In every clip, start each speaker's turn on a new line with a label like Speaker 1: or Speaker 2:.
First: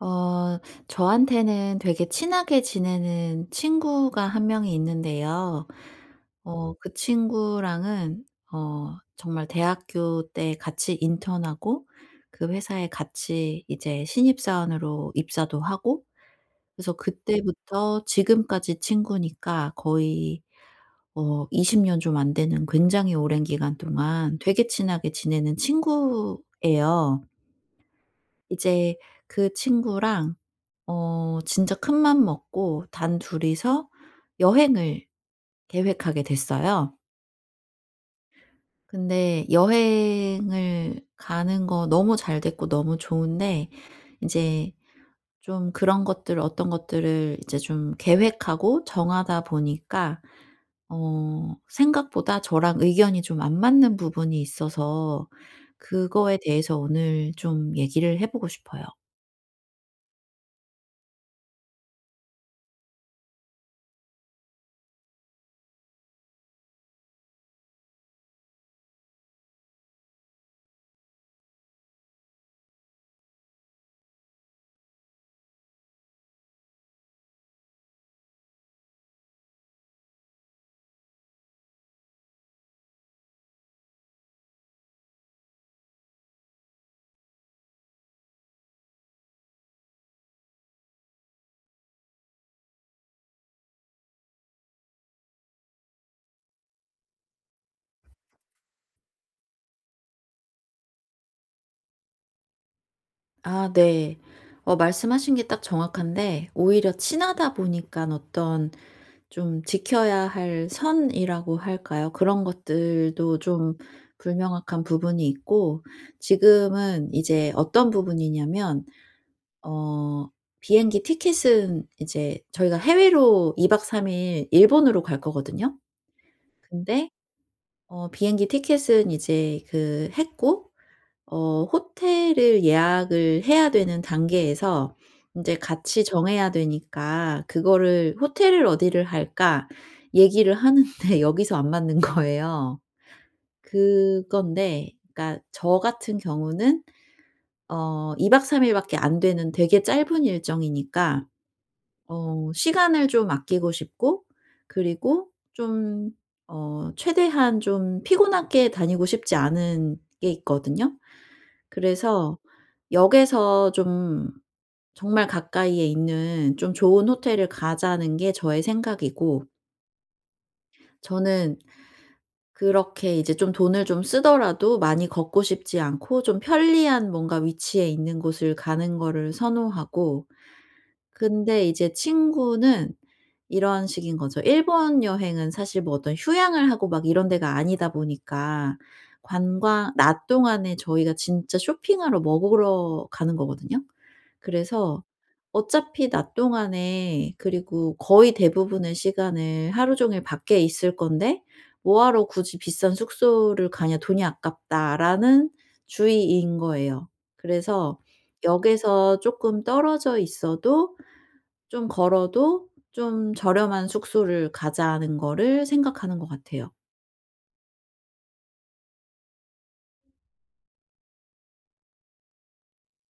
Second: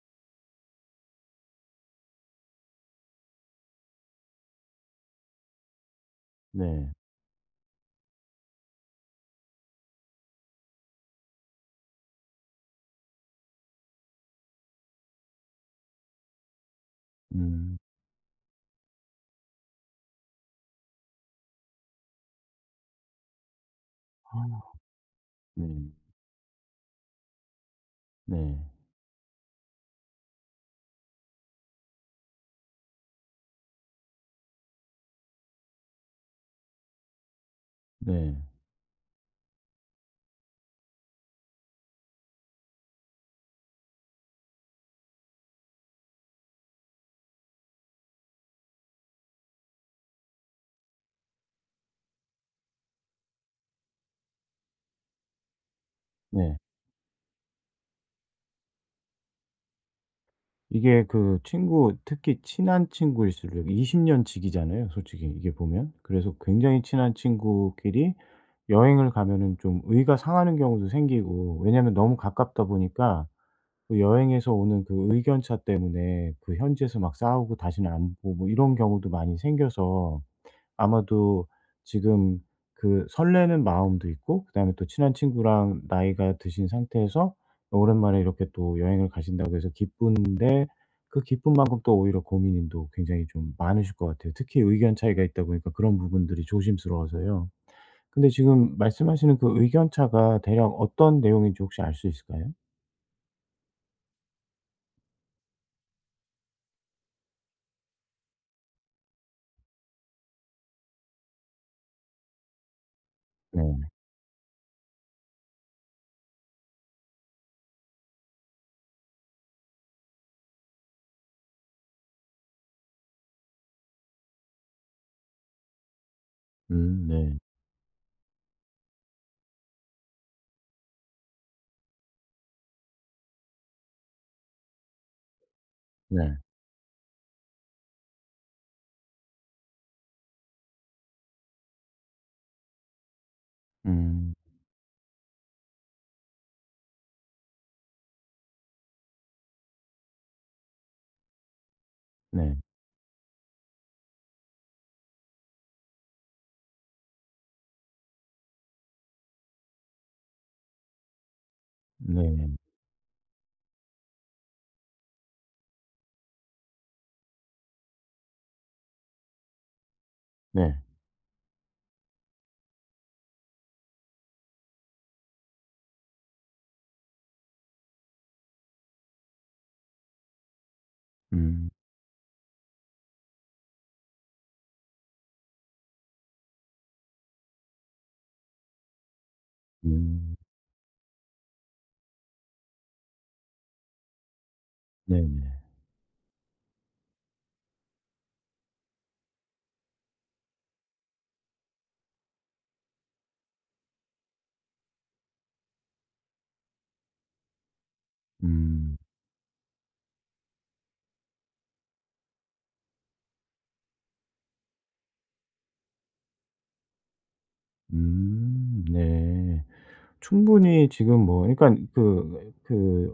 Speaker 1: 어. 저한테는 되게 친하게 지내는 친구가 1 명이 있는데요. 어
Speaker 2: 네.
Speaker 1: 그 친구랑은 어 정말 대학교 때 같이 인턴하고 그 회사에 같이 이제 신입 사원으로 입사도 하고 그래서
Speaker 2: 음.
Speaker 1: 그때부터 지금까지 친구니까 거의 어 20 년 좀 안 되는 굉장히 오랜 기간 동안
Speaker 2: 아.
Speaker 1: 되게 친하게 지내는
Speaker 2: 네.
Speaker 1: 친구예요.
Speaker 2: 네.
Speaker 1: 이제 그 친구랑 어 진짜 큰맘 먹고 단둘이서 여행을 계획하게 됐어요.
Speaker 2: 네.
Speaker 1: 근데 여행을 가는 거 너무 잘 됐고 너무 좋은데 인제 좀 그런 것들 어떤 것들을 이제 좀 계획하고 정하다 보니까 어 생각보다 저랑 의견이 좀 안 맞는 부분이 있어서 그거에
Speaker 2: 네.
Speaker 1: 대해서 오늘 좀 얘기를 해 보고 싶어요.
Speaker 2: 이게 그 친구 특히 친한 친구일수록 20 년 지기잖아요 솔직히 이게 보면? 그래서 굉장히 친한 친구끼리 여행을 가면은 좀 의가 상하는 경우도 생기고 왜냐하면 너무 가깝다 보니까 그 여행에서 오는 그 의견차 때문에 그 현지에서 막 싸우고 다시는 안 보고 뭐 이런 경우도 많이 생겨서 아마도 지금 그 설레는 마음도 있고 그다음에 또 친한 친구랑 나이가 드신 상태에서 오랜만에 이렇게 또 여행을 가신다고 해서 기쁜데 그 기쁨만큼 또 오히려 고민인 또 굉장히 좀 많으실 것 같아요. 특히 의견 차이가 있다 보니까 그런 부분들이 조심스러워서요. 근데 지금 말씀하시는 그 의견차가 대략 어떤 내용인지 혹시 알 수 있을까요?
Speaker 1: 아 네. 어 말씀하신 게 딱 정확한데 오히려 친하다 보니깐 어떤 좀 지켜야 할 선이라고 할까요? 그런 것들도 좀
Speaker 2: 네.
Speaker 1: 불명확한 부분이 있고 지금은 이제 어떤 부분이냐면 어 비행기 티켓은 이제 저희가 해외로 2 박 3 일 일본으로 갈 거거든요.
Speaker 2: 음
Speaker 1: 근데
Speaker 2: 네.
Speaker 1: 어 비행기 티켓은 이제 그 했고 어 호텔을 예약을 해야 되는 단계에서 인제 같이
Speaker 2: 네.
Speaker 1: 정해야 되니까 그거를 "호텔을 어디를 할까?" 얘기를 하는데 여기서 안 맞는 거예요.
Speaker 2: 음.
Speaker 1: 그건데 그러니까 저 같은 경우는 어 2 박 3 일밖에 안 되는 되게 짧은 일정이니까 어
Speaker 2: 네.
Speaker 1: 시간을 좀 아끼고 싶고 그리고 좀 어 최대한 좀 피곤하게 다니고 싶지 않은 게 있거든요. 그래서
Speaker 2: 네네.
Speaker 1: '역에서 좀 정말 가까이에 있는 좀 좋은 호텔을 가자.'는 게 저의 생각이고
Speaker 2: 네.
Speaker 1: 저는 그렇게 이제 좀 돈을 좀 쓰더라도 많이 걷고 싶지 않고 좀 편리한 뭔가 위치에 있는 곳을 가는 거를 선호하고. 근데
Speaker 2: 음.
Speaker 1: 이제 친구는 이런 식인 거죠. 일본 여행은 사실 뭐 어떤 휴양을 하고 막 이런 데가 아니다 보니까 관광 낮
Speaker 2: 음.
Speaker 1: 동안에 저희가 진짜 쇼핑하러, 먹으러 가는 거거든요. 그래서
Speaker 2: 네네.
Speaker 1: 어차피 낮 동안에 그리고 거의 대부분의 시간을 하루 종일 밖에 있을 건데 "뭐 하러 굳이 비싼 숙소를 가냐? 돈이 아깝다."라는 주의인 거예요. 그래서
Speaker 2: 음.
Speaker 1: 역에서 쪼끔 떨어져 있어도 좀 걸어도 '좀 저렴한 숙소를 가자.'는 거를 생각하는 것 같아요.
Speaker 2: 음 네. 충분히 지금 뭐 그러니깐 그 그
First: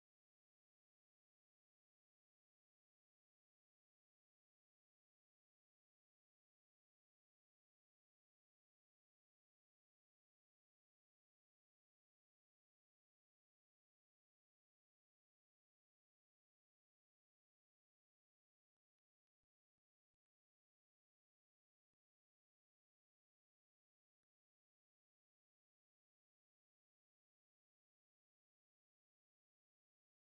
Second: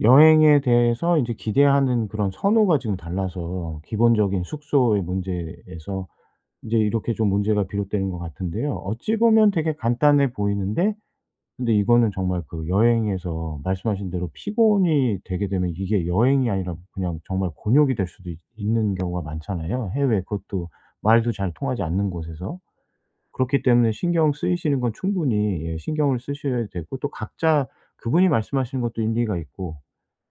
Speaker 2: 여행에 대해서 인제 기대하는 그런 선호가 지금 달라서 기본적인 숙소의 문제에서 인제 이렇게 좀 문제가 비롯되는 것 같은데요. 어찌 보면 되게 간단해 보이는데 근데 이거는 정말 그 여행에서 말씀하신 대로 피곤이 되게 되면 이게 여행이 아니라 그냥 정말 곤욕이 될 수도 있 있는 경우가 많잖아요. 해외 그것도 말도 잘 통하지 않는 곳에서? 그렇기 때문에 신경 쓰이시는 건 충분히 예 신경을 쓰셔야 되고 또 각자 그분이 말씀하시는 것도 일리가 있고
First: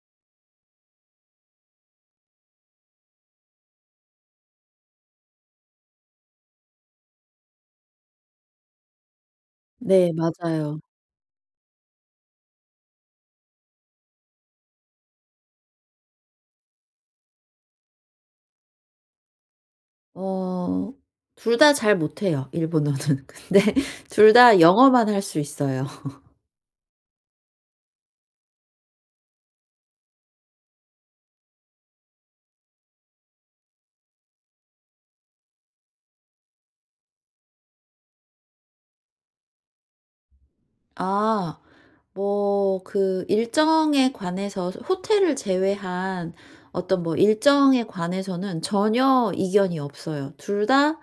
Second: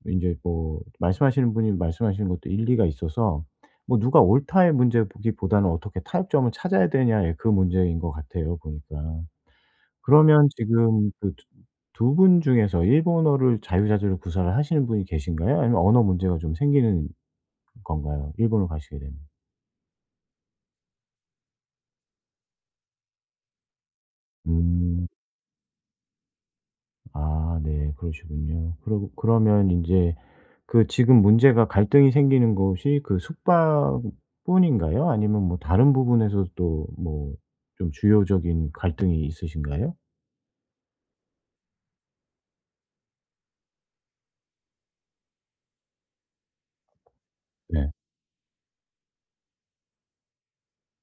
Speaker 2: 인제 뭐 말씀하시는 분이 말씀하시는 것도 일리가 있어서 뭐 "누가 옳다."의 문제로 보기보다는 "어떻게 타협점을 찾아야 되느냐."의 그 문제인 것 같아요 보니까.
Speaker 1: 네
Speaker 2: 그러면
Speaker 1: 맞아요.
Speaker 2: 지금 그 두 두 분 중에서 일본어를 자유자재로 구사를 하시는 분이 계신가요? 아니면 언어 문제가 좀 생기는 건가요, 일본으로 가시게 되면?
Speaker 1: 어. 2 다 잘 못해요 일본어는. 근데 2 다 영어만
Speaker 2: 음.
Speaker 1: 할 수 있어요.
Speaker 2: 아. 네 그러시군요. 그러고 그러면 인제 그 지금 문제가 갈등이 생기는 곳이 그 숙박뿐인가요? 아니면 뭐 다른 부분에서도 또 뭐 좀 주요적인 갈등이 있으신가요?
Speaker 1: 아. 뭐 그 일정에 관해서 호 호텔을 제외한 어떤 뭐 일정에
Speaker 2: 네.
Speaker 1: 관해서는 전혀 이견이 없어요. 2 다,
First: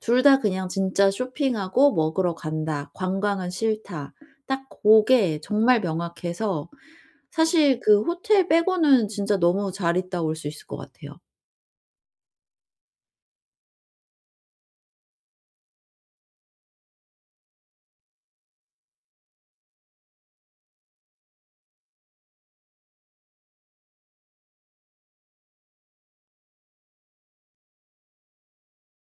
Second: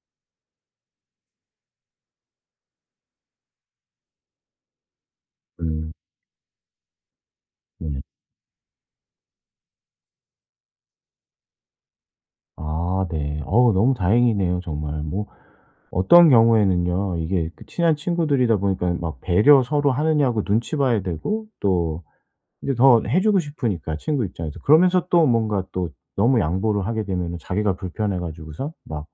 Speaker 1: 2 다 그냥 진짜 "쇼핑하고 먹으러 간다. 관광은 싫다." 딱 고게 정말
Speaker 2: 음.
Speaker 1: 명확해서 사실
Speaker 2: 네.
Speaker 1: 그 호텔 빼고는 진짜 너무 잘 있다 올 수 있을 것 같아요.
Speaker 2: 아 네. 어우 너무 다행이네요 정말. 뭐 어떤 경우에는요 이게 그 친한 친구들이다 보니까 막 배려 서로 하느냐고 눈치 봐야 되고 또 이제 더 해주고 싶으니까 친구 입장에서 그러면서 또 뭔가 또 너무 양보를 하게 되면은 자기가 불편해 가지고서 막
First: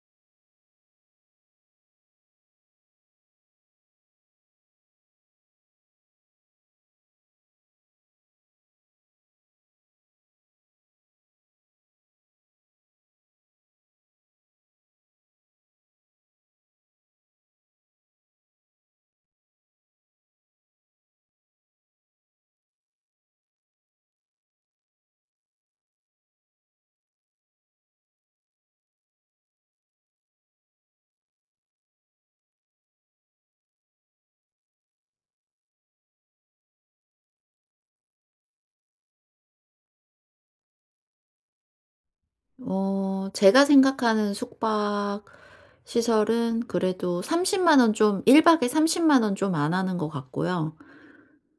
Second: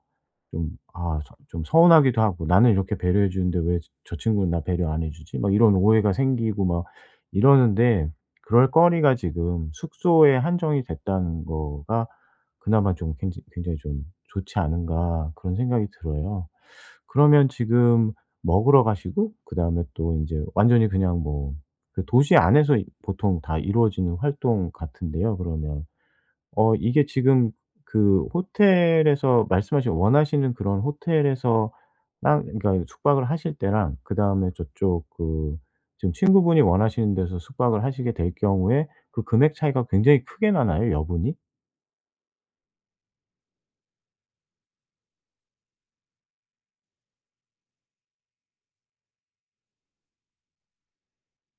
Speaker 2: 좀 아 좀 좀 서운하기도 하고 '나는 이렇게 배려해 주는데 왜 저 저 친구는 나 배려 안 해주지?' 막 이런 오해가 생기고 막 이러는데 그럴 거리가 지금 숙소에 한정이 됐다는 거가 '그나마 좀 굉장히 굉장히 좀 좋지 않은가?' 그런 생각이 들어요. 그러면 지금 먹으러 가시고 그다음에 또 인제 완전히 그냥 뭐 그 도시 안에서 이 보통 다 이루어지는 활동 같은데요 그러면. 어 이게 지금 그 호텔에서 말씀하신 원하시는 그런 호텔에서랑 그러니까 숙박을 하실 때랑 그다음에 저쪽 그 지금 친구분이 원하시는 데서 숙박을 하시게 될 경우에 그 금액 차이가 굉장히 크게 나나요? 여분이?
Speaker 1: 어 제가 생각하는 숙박 시설은 그래도 30 만원 좀 1 박에 30 만 원 좀 안 하는 것 같고요.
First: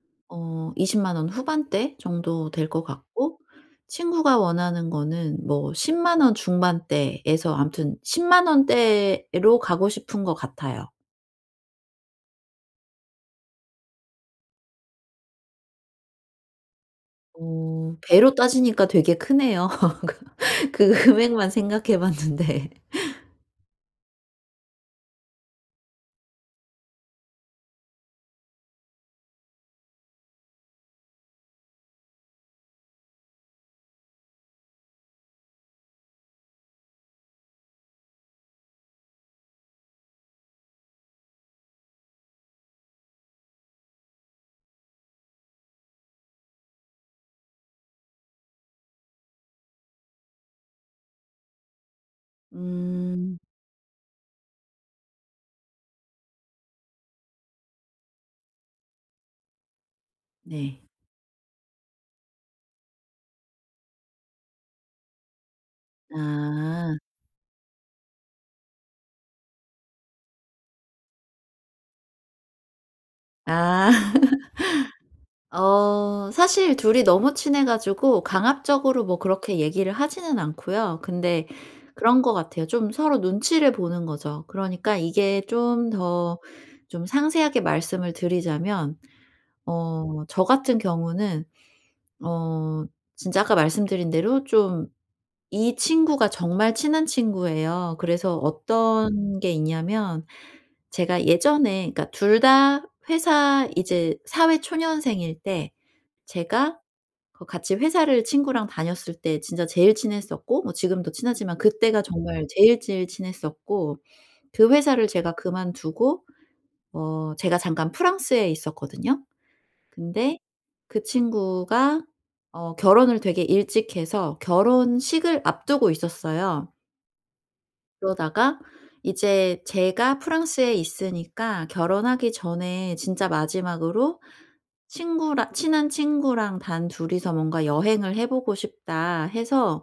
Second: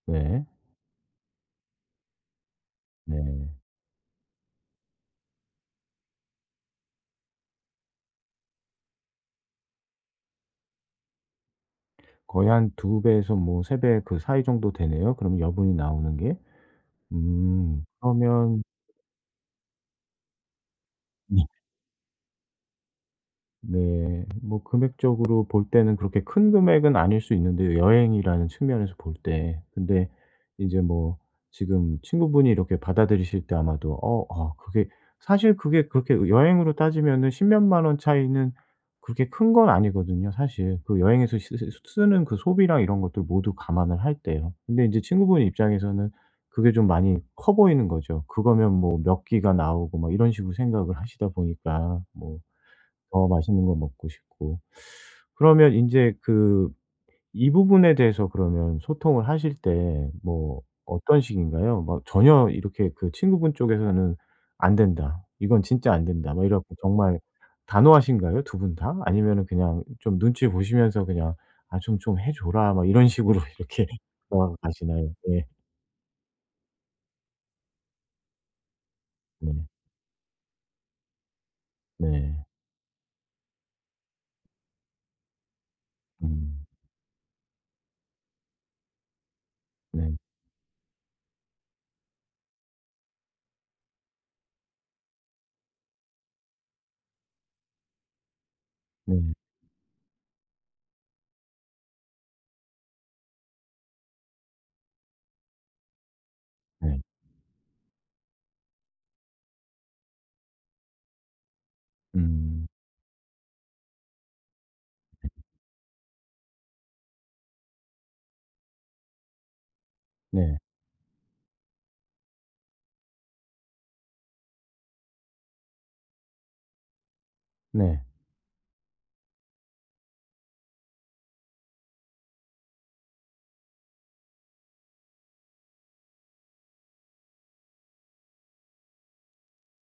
Speaker 2: 네.
Speaker 1: 어 20 만 원 후반대 정도 될 것 같고
Speaker 2: 네.
Speaker 1: 친구가 원하는 거는 뭐 10 만 원 중반대에서 아무튼 10 만 원대로 가고 싶은 것 같아요.
Speaker 2: 거의 한 2 배에서 뭐 3 배 그 사이 정도 되네요 그럼 여분이 나오는 게. 음.
Speaker 1: 어 배로
Speaker 2: 그러면
Speaker 1: 따지니까 되게 크네요. 그 그 금액만 생각해 봤는데.
Speaker 2: 네. 뭐 금액적으로 볼 때는 그렇게 큰 금액은 아닐 수 있는데요 여행이라는 측면에서 볼 때. 근데 이제 뭐 지금 친구분이 이렇게 받아들이실 때 아마도 어 아 그게 사실 그게 그렇게 여행으로 따지면은 10 몇 만 원 차이는 그렇게 큰 건 아니거든요 사실. 그 여행에서 씨쓸 쓰 쓰는 그 소비랑 이런 것들 모두 감안을 할 때요. 근데 이제 친구분 입장에서는 그게 좀 많이 커 보이는 거죠. 그거면 뭐 몇 끼가 나오고 뭐 이런 식으로 생각을 하시다 보니까. 뭐 더
Speaker 1: 음.
Speaker 2: 맛있는 거 먹고 싶고. 그러면 인제 그 이 부분에 대해서 그러면 소통을 하실 때 뭐
Speaker 1: 네.
Speaker 2: 어떤 식인가요? 뭐 전혀 이렇게 그 친구분 쪽에서는 '안 된다. 이건 진짜 안 된다.' 뭐 이래 갖고
Speaker 1: 아.
Speaker 2: 정말 단호하신가요 2 분 다? 아니면은 그냥 좀 눈치 보시면서 그냥 '아 좀 좀 해 줘라.' 뭐 이런 식으로 이렇게
Speaker 1: 아.
Speaker 2: 돌아가시나요? 네.
Speaker 1: 어 사실 둘이 너무 친해 가지고 강압적으로 뭐
Speaker 2: 네.
Speaker 1: 그렇게 얘기를 하지는 않고요. 근데 그런 것
Speaker 2: 네.
Speaker 1: 같아요. 좀 서로 눈치를 보는 거죠. 그러니까 이게 좀 더
Speaker 2: 음.
Speaker 1: 좀 상세하게 말씀을 드리자면
Speaker 2: 네.
Speaker 1: 어 저 같은 경우는 어 진짜 아까 말씀드린 대로 좀 이 친구가 정말 친한 친구예요. 그래서
Speaker 2: 네.
Speaker 1: 어떤 게 있냐면 제가 예전에 그러니까 2 다 회사 이제 사회 초년생일 때 제가
Speaker 2: 네.
Speaker 1: 그 같이 회사를 친구랑 다녔을 때 진짜 제일 친했었고 뭐 지금도 친하지만 그때가 정말
Speaker 2: 음.
Speaker 1: 제일, 제일 친했었고 그 회사를
Speaker 2: 네.
Speaker 1: 제가 그만두고 어 제가 잠깐 프랑스에 있었거든요. 근데
Speaker 2: 네.
Speaker 1: 그 친구가 어 결혼을 되게 일찍 해서 결혼식을 앞두고 있었어요.
Speaker 2: 네.
Speaker 1: 그러다가 이제 제가 프랑스에 있으니까 "결혼하기 전에 진짜 마지막으로 친구라 친한 친구랑 단 2 이서 뭔가 여행을 해 보고 싶다." 해서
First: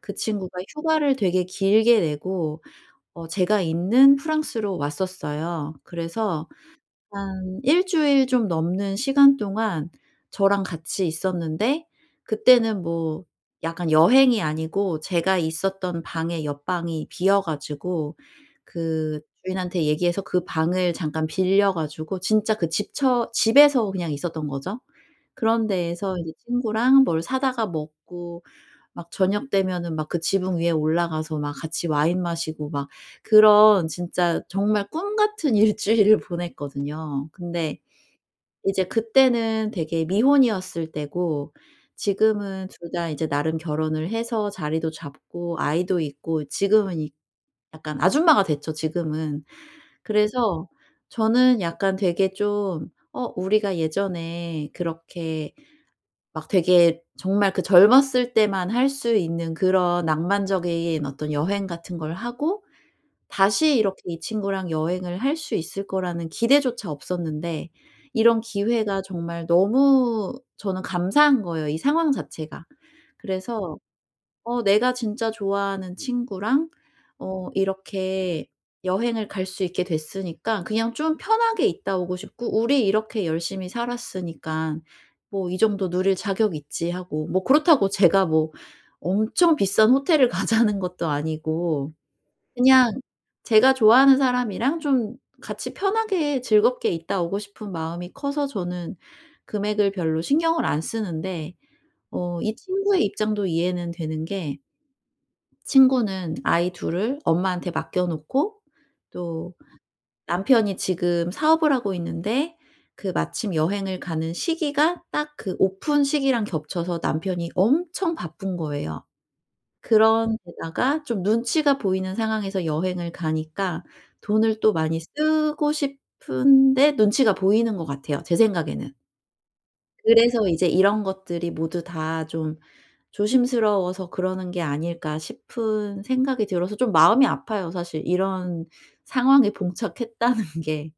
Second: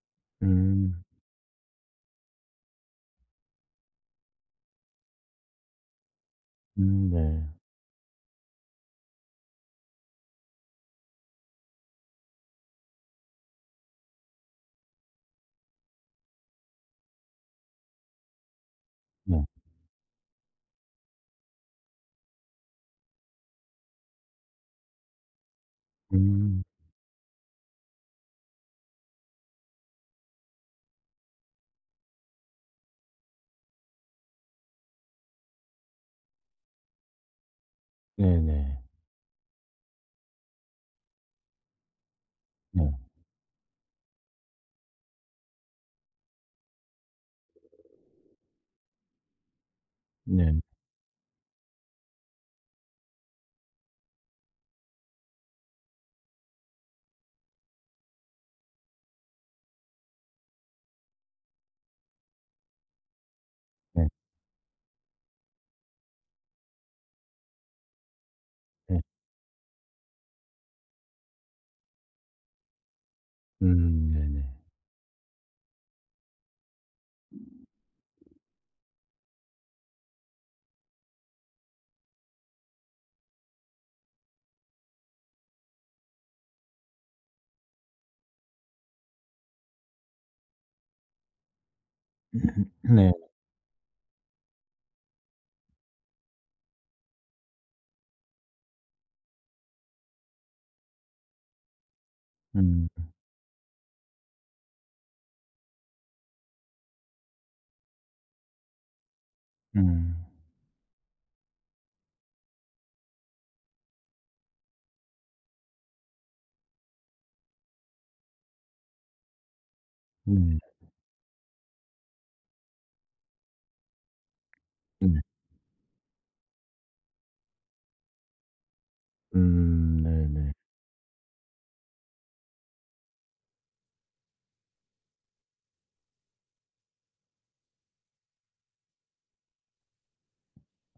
Speaker 1: 그 친구가
Speaker 2: 음.
Speaker 1: 휴가를 되게 길게 내고 어 제가 있는 프랑스로 왔었어요. 그래서
Speaker 2: 음 네.
Speaker 1: 한 1 주일 좀 넘는 시간 동안 저랑 같이 있었는데 그때는 뭐 약간 여행이 아니고 제가 있었던 방에 옆 방이 비어 가지고 그
Speaker 2: 네.
Speaker 1: 주인한테 얘기해서 그 방을 잠깐 빌려 가지고 진짜 그 집처 집에서 그냥 있었던 거죠. 그런 데에서 인제
Speaker 2: 음.
Speaker 1: 친구랑 뭘 사다가 먹고 막 저녁 되면은 막 그 지붕 위에 올라가서 막 같이 와인 마시고 막 그런 진짜 정말 꿈 같은 1 주일을 보냈거든요. 근데
Speaker 2: 네네.
Speaker 1: 이제 그때는 되게 미혼이었을 때고 지금은
Speaker 2: 네.
Speaker 1: 2 다 이제 나름 결혼을 해서 자리도 잡고 아이도 있고 지금은 이 약간 아줌마가 됐죠 지금은.
Speaker 2: 네.
Speaker 1: 그래서 저는 약간 되게 좀 어 우리가 예전에 그렇게 막 되게 정말 그 젊었을 때만 할 수 있는 그런 낭만적인 어떤 여행 같은 걸 하고 다시 이렇게
Speaker 2: 네.
Speaker 1: 이 친구랑 여행을 할 수 있을 거라는 기대조차 없었는데 이런
Speaker 2: 네.
Speaker 1: 기회가 정말 너무 저는 감사한 거예요, 이 상황 자체가. 그래서
Speaker 2: 음 네네.
Speaker 1: "어 내가 진짜 좋아하는 친구랑 어 이렇게 여행을 갈 수 있게 됐으니까 그냥 좀 편하게 있다 오고 싶고 우리 이렇게 열심히 살았으니깐 뭐 이 정도 누릴 자격 있지 하고." 뭐 그렇다고 제가 뭐 엄청 비싼 호텔을 가자는 것도 아니고 그냥
Speaker 2: 네.
Speaker 1: 제가 좋아하는 사람이랑 좀 같이 편하게 즐겁게 있다 오고 싶은 마음이 커서 저는 금액을 별로 신경을 안 쓰는데 어 이
Speaker 2: 음
Speaker 1: 친구의
Speaker 2: 음.
Speaker 1: 입장도 이해는 되는 게 친구는 아이 2 을 엄마한테 맡겨 놓고 또
Speaker 2: 음.
Speaker 1: 남편이 지금 사업을 하고 있는데 그 마침 여행을 가는 시기가 딱 그 오픈 시기랑 겹쳐서 남편이 엄청 바쁜 거예요. 그런
Speaker 2: 네.
Speaker 1: 데다가 좀 눈치가 보이는 상황에서 여행을 가니까 돈을 또 많이
Speaker 2: 네.
Speaker 1: 쓰고 싶은데 눈치가 보이는 것 같아요 제 생각에는.
Speaker 2: 음.
Speaker 1: 그래서
Speaker 2: 네네.
Speaker 1: 이제 '이런 것들이 모두 다 좀 조심스러워서 그러는 게 아닐까?' 싶은 생각이 들어서 좀 마음이 아파요 사실 이런 상황에 봉착했다는 게.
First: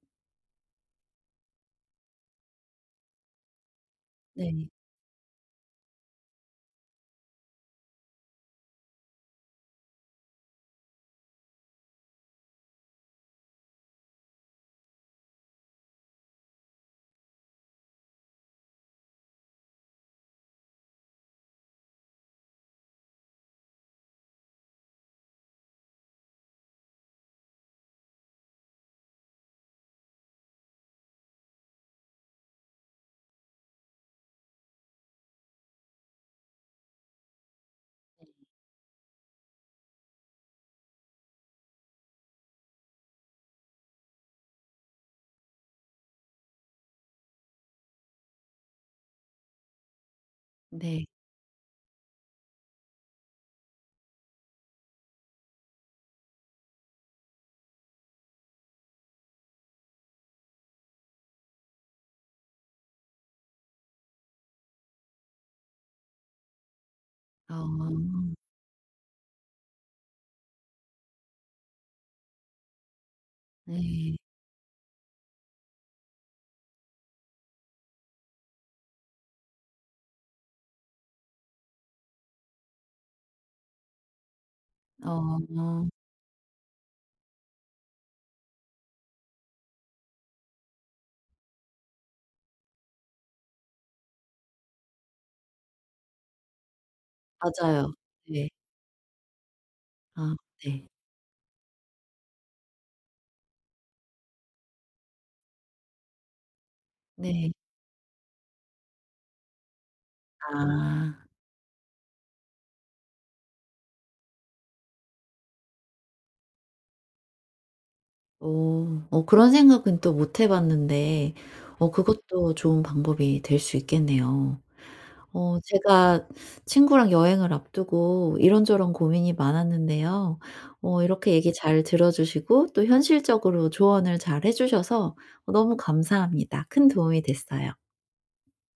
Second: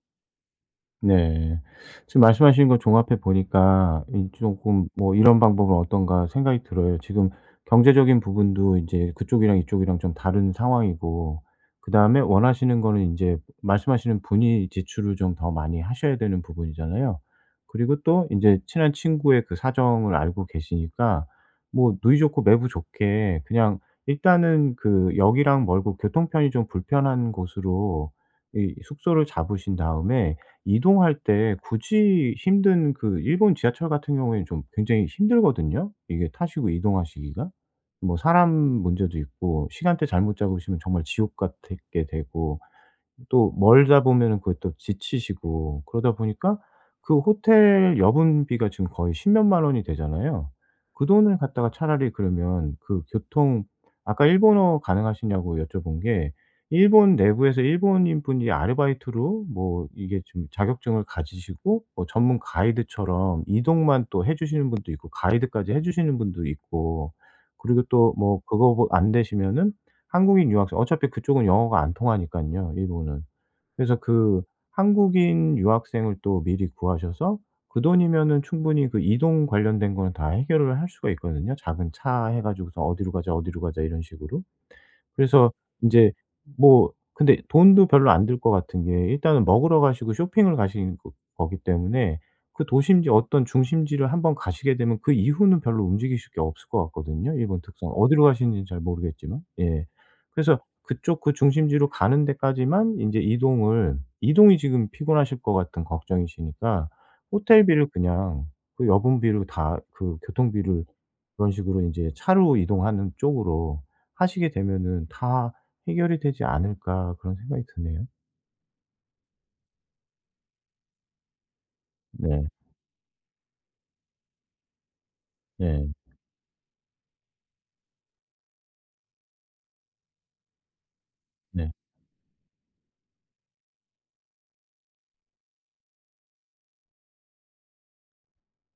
Speaker 2: 네. 지금 말씀하신 거 종합해 보니까 이
Speaker 1: 네.
Speaker 2: 쪼금 뭐 이런 방법은 어떤가 생각이 들어요. 지금 경제적인 부분도 인제 그쪽이랑 이쪽이랑 좀 다른 상황이고 그다음에 원하시는 거는 인제 말씀하시는 분이 지출을 좀 더 많이 하셔야 되는 부분이잖아요. 그리고 또 인제 친한 친구의 그 사정을 알고 계시니까 뭐 누이 좋고 매부 좋게 그냥 일단은 그 역이랑 멀고 교통편이 좀 불편한 곳으로 이 숙소를 잡으신 다음에 이동할 때 굳이 힘든 그 일본 지하철 같은 경우엔 좀 굉장히 힘들거든요 이게 타시고 이동하시기가. 뭐 사람 문제도 있고 시간대 잘못 잡으시면 정말 지옥 같애 게 되고 또 멀다 보면은 그 또 지치시고 그러다 보니까 그 호텔 여분 비가 지금 거의 10 몇 만 원이 되잖아요. 그
Speaker 1: 네.
Speaker 2: 돈을 갖다가 차라리 그러면 그 교통 아까 일본어 가능하시냐고 여쭤본 게 일본 내부에서 일본인 분이 아르바이트로 뭐 이게 좀 자격증을 가지시고 뭐 전문 가이드처럼 이동만 또 해 주시는 분도 있고 가이드까지 해 주시는 분도 있고
Speaker 1: 아.
Speaker 2: 그리고 또 뭐 그거 뭐 안 되시면은 한국인 유학생 어차피 그쪽은 영어가 안 통하니깐요 일본은. 그래서
Speaker 1: 네.
Speaker 2: 그 한국인 유학생을 또 미리 구하셔서 그 돈이면은 충분히 그 이동 관련된 거는 다 해결을 할 수가 있거든요, 작은 차 해 가지고서 "어디로 가자. 어디로 가자." 이런 식으로. 그래서
Speaker 1: 어.
Speaker 2: 인제 뭐 근데 돈도 별로 안 들 것 같은 게 일단은 먹으러 가시고 쇼핑을 가시는 그 거기 때문에 그 도심지 어떤 중심지를 한번 가시게 되면 그 이후는 별로 움직이실 게 없을 것 같거든요, 일본
Speaker 1: 맞아요.
Speaker 2: 특성 어디로
Speaker 1: 네.
Speaker 2: 가시는진 잘 모르겠지만 예
Speaker 1: 아
Speaker 2: 그래서
Speaker 1: 네.
Speaker 2: 그쪽 그 중심지로 가는 데까지만 인제 이동을 이동이 지금 피곤하실 것 같은 걱정이시니까
Speaker 1: 네.
Speaker 2: '호텔비를 그냥 그 여분 비로 다 그 교통비를
Speaker 1: 아.
Speaker 2: 그런 식으로 인제 차로 이동하는 쪽으로 하시게 되면은 다 해결이 되지 않을까?' 그런 생각이 드네요.
Speaker 1: 어. 어 그런 생각은 또 못 해 봤는데 어
Speaker 2: 네.
Speaker 1: 그것도 좋은 방법이 될 수 있겠네요. 어
Speaker 2: 네.
Speaker 1: 제가 친구랑 여행을 앞두고 이런저런 고민이 많았는데요. 어 이렇게 얘기
Speaker 2: 네.
Speaker 1: 잘 들어주시고 또 현실적으로 조언을 잘 해 주셔서 너무 감사합니다. 큰 도움이 됐어요.